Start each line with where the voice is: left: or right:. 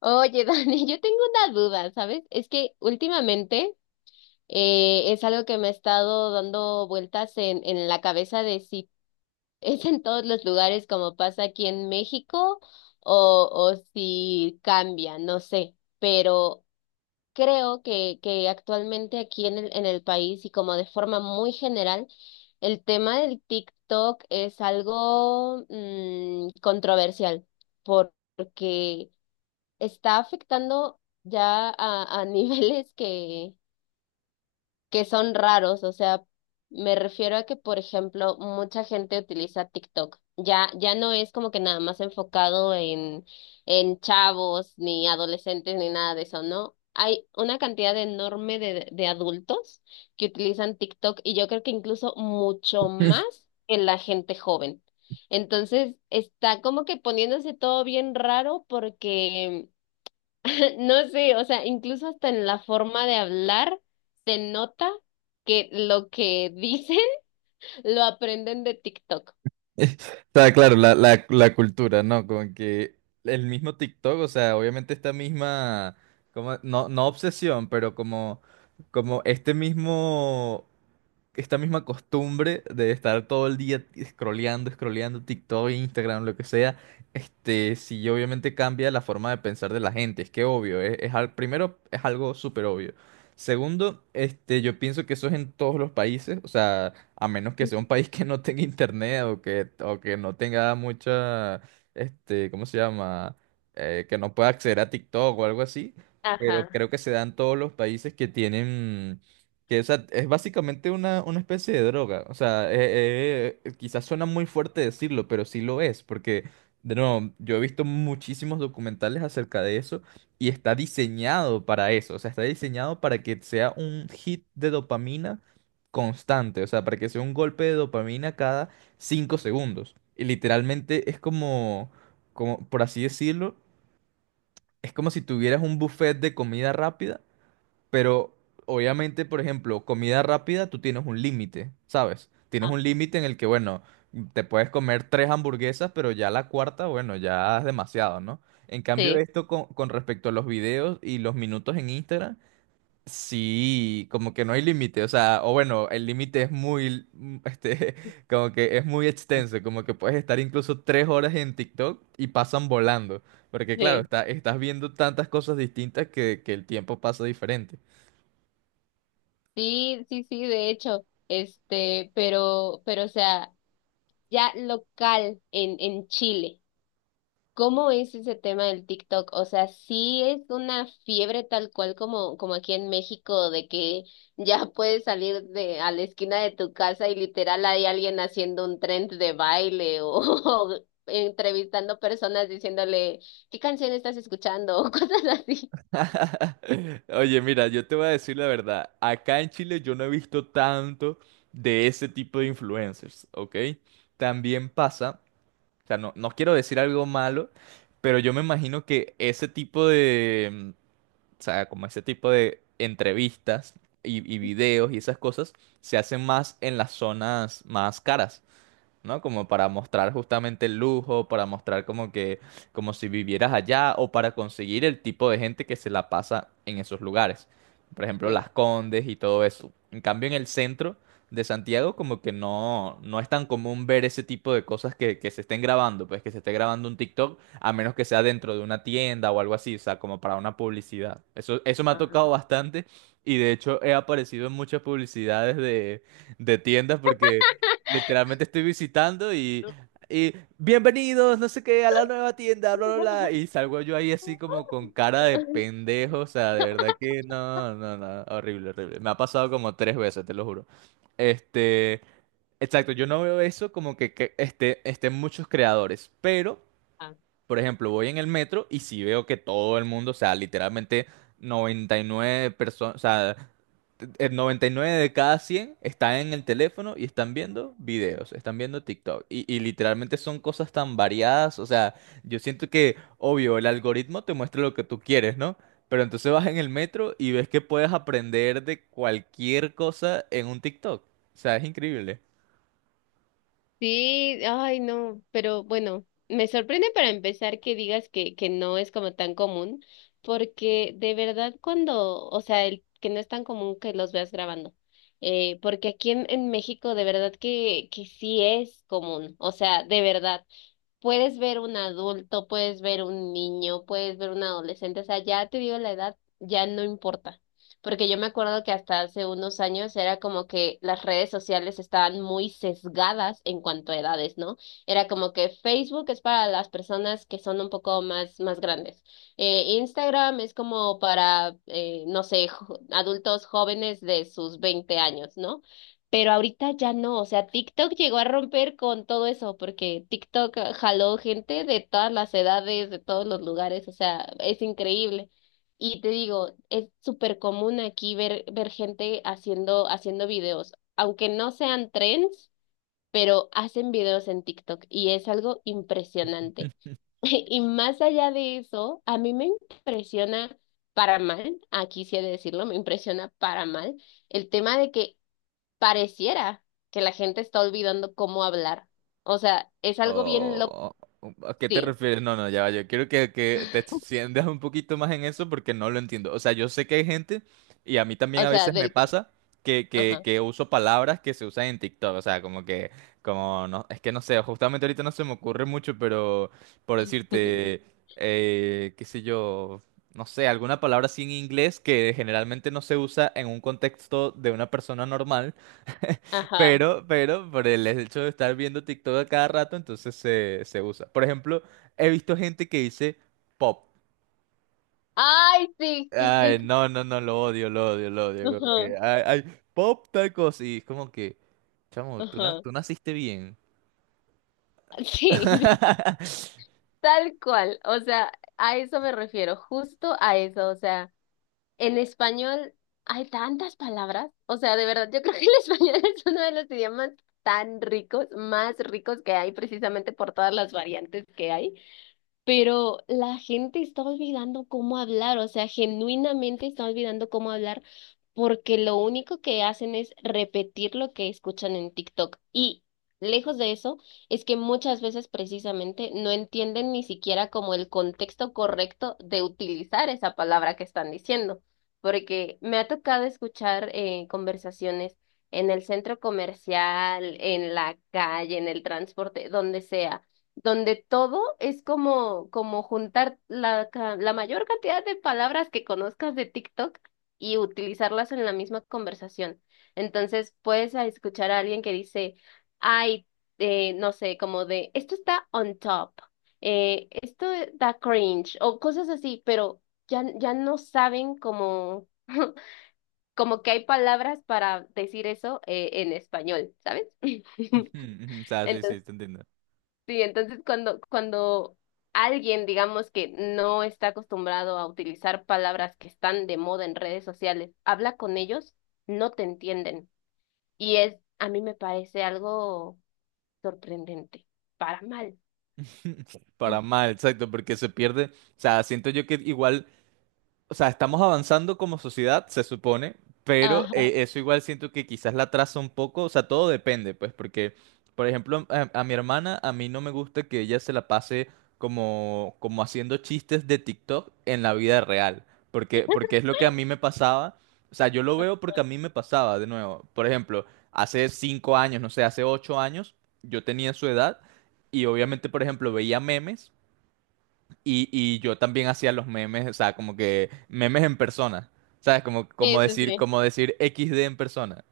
left: Oye, Dani, yo tengo una duda, ¿sabes? Es que últimamente es algo que me ha estado dando vueltas en la cabeza de si es en todos los lugares como pasa aquí en México o si cambia, no sé, pero creo que actualmente aquí en el país y como de forma muy general, el tema del TikTok es algo controversial porque está afectando ya a niveles que son raros. O sea, me refiero a que, por ejemplo, mucha gente utiliza TikTok. Ya no es como que nada más enfocado en chavos, ni adolescentes, ni nada de eso, ¿no? Hay una cantidad enorme de adultos que utilizan TikTok y yo creo que incluso mucho más que la gente joven. Entonces, está como que poniéndose todo bien raro porque no sé, o sea, incluso hasta en la forma de hablar se nota que lo que dicen lo aprenden de TikTok.
right: Está claro, la cultura, ¿no? Como que el mismo TikTok, o sea, obviamente esta misma, como, no obsesión, pero como, como este mismo esta misma costumbre de estar todo el día scrolleando TikTok, Instagram, lo que sea, sí obviamente cambia la forma de pensar de la gente, es que obvio, primero es algo súper obvio. Segundo, yo pienso que eso es en todos los países, o sea, a menos que sea un país que no tenga internet o que no tenga mucha, ¿cómo se llama? Que no pueda acceder a TikTok o algo así, pero
left: Ajá.
right: creo que se da en todos los países que tienen que, o sea, es básicamente una especie de droga. O sea, quizás suena muy fuerte decirlo, pero sí lo es, porque, de nuevo, yo he visto muchísimos documentales acerca de eso y está diseñado para eso. O sea, está diseñado para que sea un hit de dopamina constante. O sea, para que sea un golpe de dopamina cada 5 segundos. Y literalmente es como, como, por así decirlo, es como si tuvieras un buffet de comida rápida, pero obviamente, por ejemplo, comida rápida, tú tienes un límite, ¿sabes? Tienes
left: Ah,
right: un límite en el que, bueno, te puedes comer tres hamburguesas, pero ya la cuarta, bueno, ya es demasiado, ¿no? En cambio,
left: sí,
right: esto con respecto a los videos y los minutos en Instagram, sí, como que no hay límite, o sea, o bueno, el límite es muy, como que es muy extenso, como que puedes estar incluso 3 horas en TikTok y pasan volando, porque claro,
left: sí.
right: estás viendo tantas cosas distintas que el tiempo pasa diferente.
left: Sí, sí, sí, de hecho, pero, o sea, ya local en Chile. ¿Cómo es ese tema del TikTok? O sea, sí es una fiebre tal cual como, como aquí en México, de que ya puedes salir de a la esquina de tu casa y literal hay alguien haciendo un trend de baile o, o entrevistando personas diciéndole, ¿qué canción estás escuchando? o cosas así.
right: Oye, mira, yo te voy a decir la verdad. Acá en Chile yo no he visto tanto de ese tipo de influencers, ¿ok? También pasa, o sea, no quiero decir algo malo, pero yo me imagino que ese tipo de, o sea, como ese tipo de entrevistas y videos y esas cosas se hacen más en las zonas más caras, ¿no? Como para mostrar justamente el lujo, para mostrar como que, como si vivieras allá o para conseguir el tipo de gente que se la pasa en esos lugares. Por ejemplo,
left: Sí.
right: Las Condes y todo eso. En cambio, en el centro de Santiago como que no, no es tan común ver ese tipo de cosas que se estén grabando, pues que se esté grabando un TikTok, a menos que sea dentro de una tienda o algo así, o sea, como para una publicidad. Eso me ha tocado
left: Ajá.
right: bastante y de hecho he aparecido en muchas publicidades de tiendas porque literalmente estoy visitando y bienvenidos, no sé qué, a la nueva tienda, bla, bla, bla. Y salgo yo ahí así como con cara de pendejo, o sea, de verdad que no, no, no, horrible, horrible. Me ha pasado como tres veces, te lo juro. Este, exacto, yo no veo eso como que, estén muchos creadores, pero... Por ejemplo, voy en el metro y si veo que todo el mundo, o sea, literalmente 99 personas, o sea, el 99 de cada 100 están en el teléfono y están viendo videos, están viendo TikTok. Y literalmente son cosas tan variadas. O sea, yo siento que, obvio, el algoritmo te muestra lo que tú quieres, ¿no? Pero entonces vas en el metro y ves que puedes aprender de cualquier cosa en un TikTok. O sea, es increíble.
left: Sí, ay, no, pero bueno, me sorprende para empezar que digas que no es como tan común, porque de verdad cuando, o sea, el que no es tan común que los veas grabando, porque aquí en México de verdad que sí es común, o sea, de verdad. Puedes ver un adulto, puedes ver un niño, puedes ver un adolescente, o sea, ya te digo la edad, ya no importa. Porque yo me acuerdo que hasta hace unos años era como que las redes sociales estaban muy sesgadas en cuanto a edades, ¿no? Era como que Facebook es para las personas que son un poco más, más grandes. Instagram es como para, no sé, adultos jóvenes de sus 20 años, ¿no? Pero ahorita ya no, o sea, TikTok llegó a romper con todo eso, porque TikTok ah, jaló gente de todas las edades, de todos los lugares, o sea, es increíble. Y te digo, es súper común aquí ver gente haciendo videos, aunque no sean trends, pero hacen videos en TikTok y es algo impresionante. Y más allá de eso, a mí me impresiona para mal, aquí sí he de decirlo, me impresiona para mal el tema de que pareciera que la gente está olvidando cómo hablar. O sea, es algo bien loco.
right: Oh, ¿a qué te
left: Sí,
right: refieres? No, no, ya va, yo quiero que te extiendas un poquito más en eso porque no lo entiendo. O sea, yo sé que hay gente, y a mí también
left: o
right: a
left: sea,
right: veces me
left: del que.
right: pasa,
left: Ajá.
right: que uso palabras que se usan en TikTok. O sea, como que, como, no, es que no sé, justamente ahorita no se me ocurre mucho, pero por decirte, qué sé yo, no sé, alguna palabra así en inglés que generalmente no se usa en un contexto de una persona normal,
left: Ajá.
right: pero, por el hecho de estar viendo TikTok a cada rato, entonces se usa. Por ejemplo, he visto gente que dice pop.
left: Ay, sí, sí,
right: Ay,
left: sí. Sí.
right: no, no, no, lo odio, lo odio, lo odio. Como
left: Ajá,
right: que, ay, ay, pop tal cosa. Y es como que, chamo, tú,
left: ajá.
right: tú naciste bien.
left: Sí, tal cual. O sea, a eso me refiero, justo a eso. O sea, en español hay tantas palabras. O sea, de verdad, yo creo que el español es uno de los idiomas tan ricos, más ricos que hay, precisamente por todas las variantes que hay. Pero la gente está olvidando cómo hablar, o sea, genuinamente está olvidando cómo hablar porque lo único que hacen es repetir lo que escuchan en TikTok. Y lejos de eso, es que muchas veces precisamente no entienden ni siquiera como el contexto correcto de utilizar esa palabra que están diciendo. Porque me ha tocado escuchar conversaciones en el centro comercial, en la calle, en el transporte, donde sea donde todo es como, como juntar la mayor cantidad de palabras que conozcas de TikTok y utilizarlas en la misma conversación. Entonces puedes a escuchar a alguien que dice, ay, no sé, como de, esto está on top, esto da cringe o cosas así, pero ya no saben como, como que hay palabras para decir eso en español, ¿sabes?
right: Ujú, ujú. O sea, sí, sí,
left: Entonces
right: te entiendo.
left: sí, entonces cuando alguien, digamos que no está acostumbrado a utilizar palabras que están de moda en redes sociales, habla con ellos, no te entienden. Y es, a mí me parece algo sorprendente, para mal.
right: Para mal, exacto, porque se pierde. O sea, siento yo que igual, o sea, estamos avanzando como sociedad, se supone, pero
left: Ajá.
right: eso igual siento que quizás la atrasa un poco, o sea, todo depende, pues, porque, por ejemplo, a mi hermana, a mí no me gusta que ella se la pase como, como haciendo chistes de TikTok en la vida real, porque, porque es lo que a mí me pasaba, o sea, yo lo veo porque a mí me pasaba, de nuevo, por ejemplo, hace 5 años, no sé, hace 8 años, yo tenía su edad y obviamente, por ejemplo, veía memes. Y yo también hacía los memes, o sea, como que memes en persona, ¿sabes? Como,
left: Sí, sí, sí.
right: como decir XD en persona,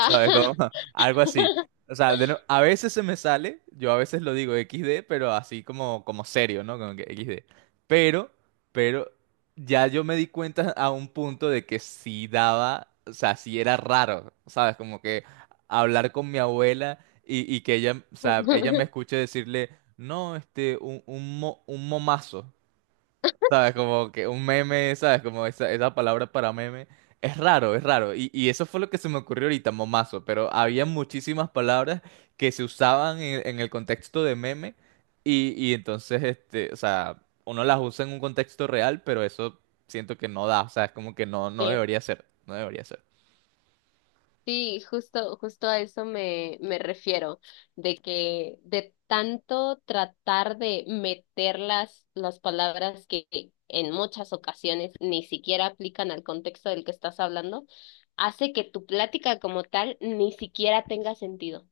right: ¿sabes? Como algo así. O sea, de no- a veces se me sale, yo a veces lo digo XD, pero así como, como serio, ¿no? Como que XD. Pero, pero ya yo me di cuenta a un punto de que sí daba, o sea, sí era raro, ¿sabes? Como que hablar con mi abuela y que ella, o sea, ella me escuche decirle, no, un momazo. ¿Sabes? Como que un meme, ¿sabes? Como esa palabra para meme. Es raro, es raro. Y eso fue lo que se me ocurrió ahorita, momazo. Pero había muchísimas palabras que se usaban en el contexto de meme. Y entonces, o sea, uno las usa en un contexto real, pero eso siento que no da. O sea, es como que no, no
left: Sí.
right: debería ser. No debería ser.
left: Sí, justo, justo a eso me, me refiero, de que de tanto tratar de meter las palabras que en muchas ocasiones ni siquiera aplican al contexto del que estás hablando, hace que tu plática como tal ni siquiera tenga sentido.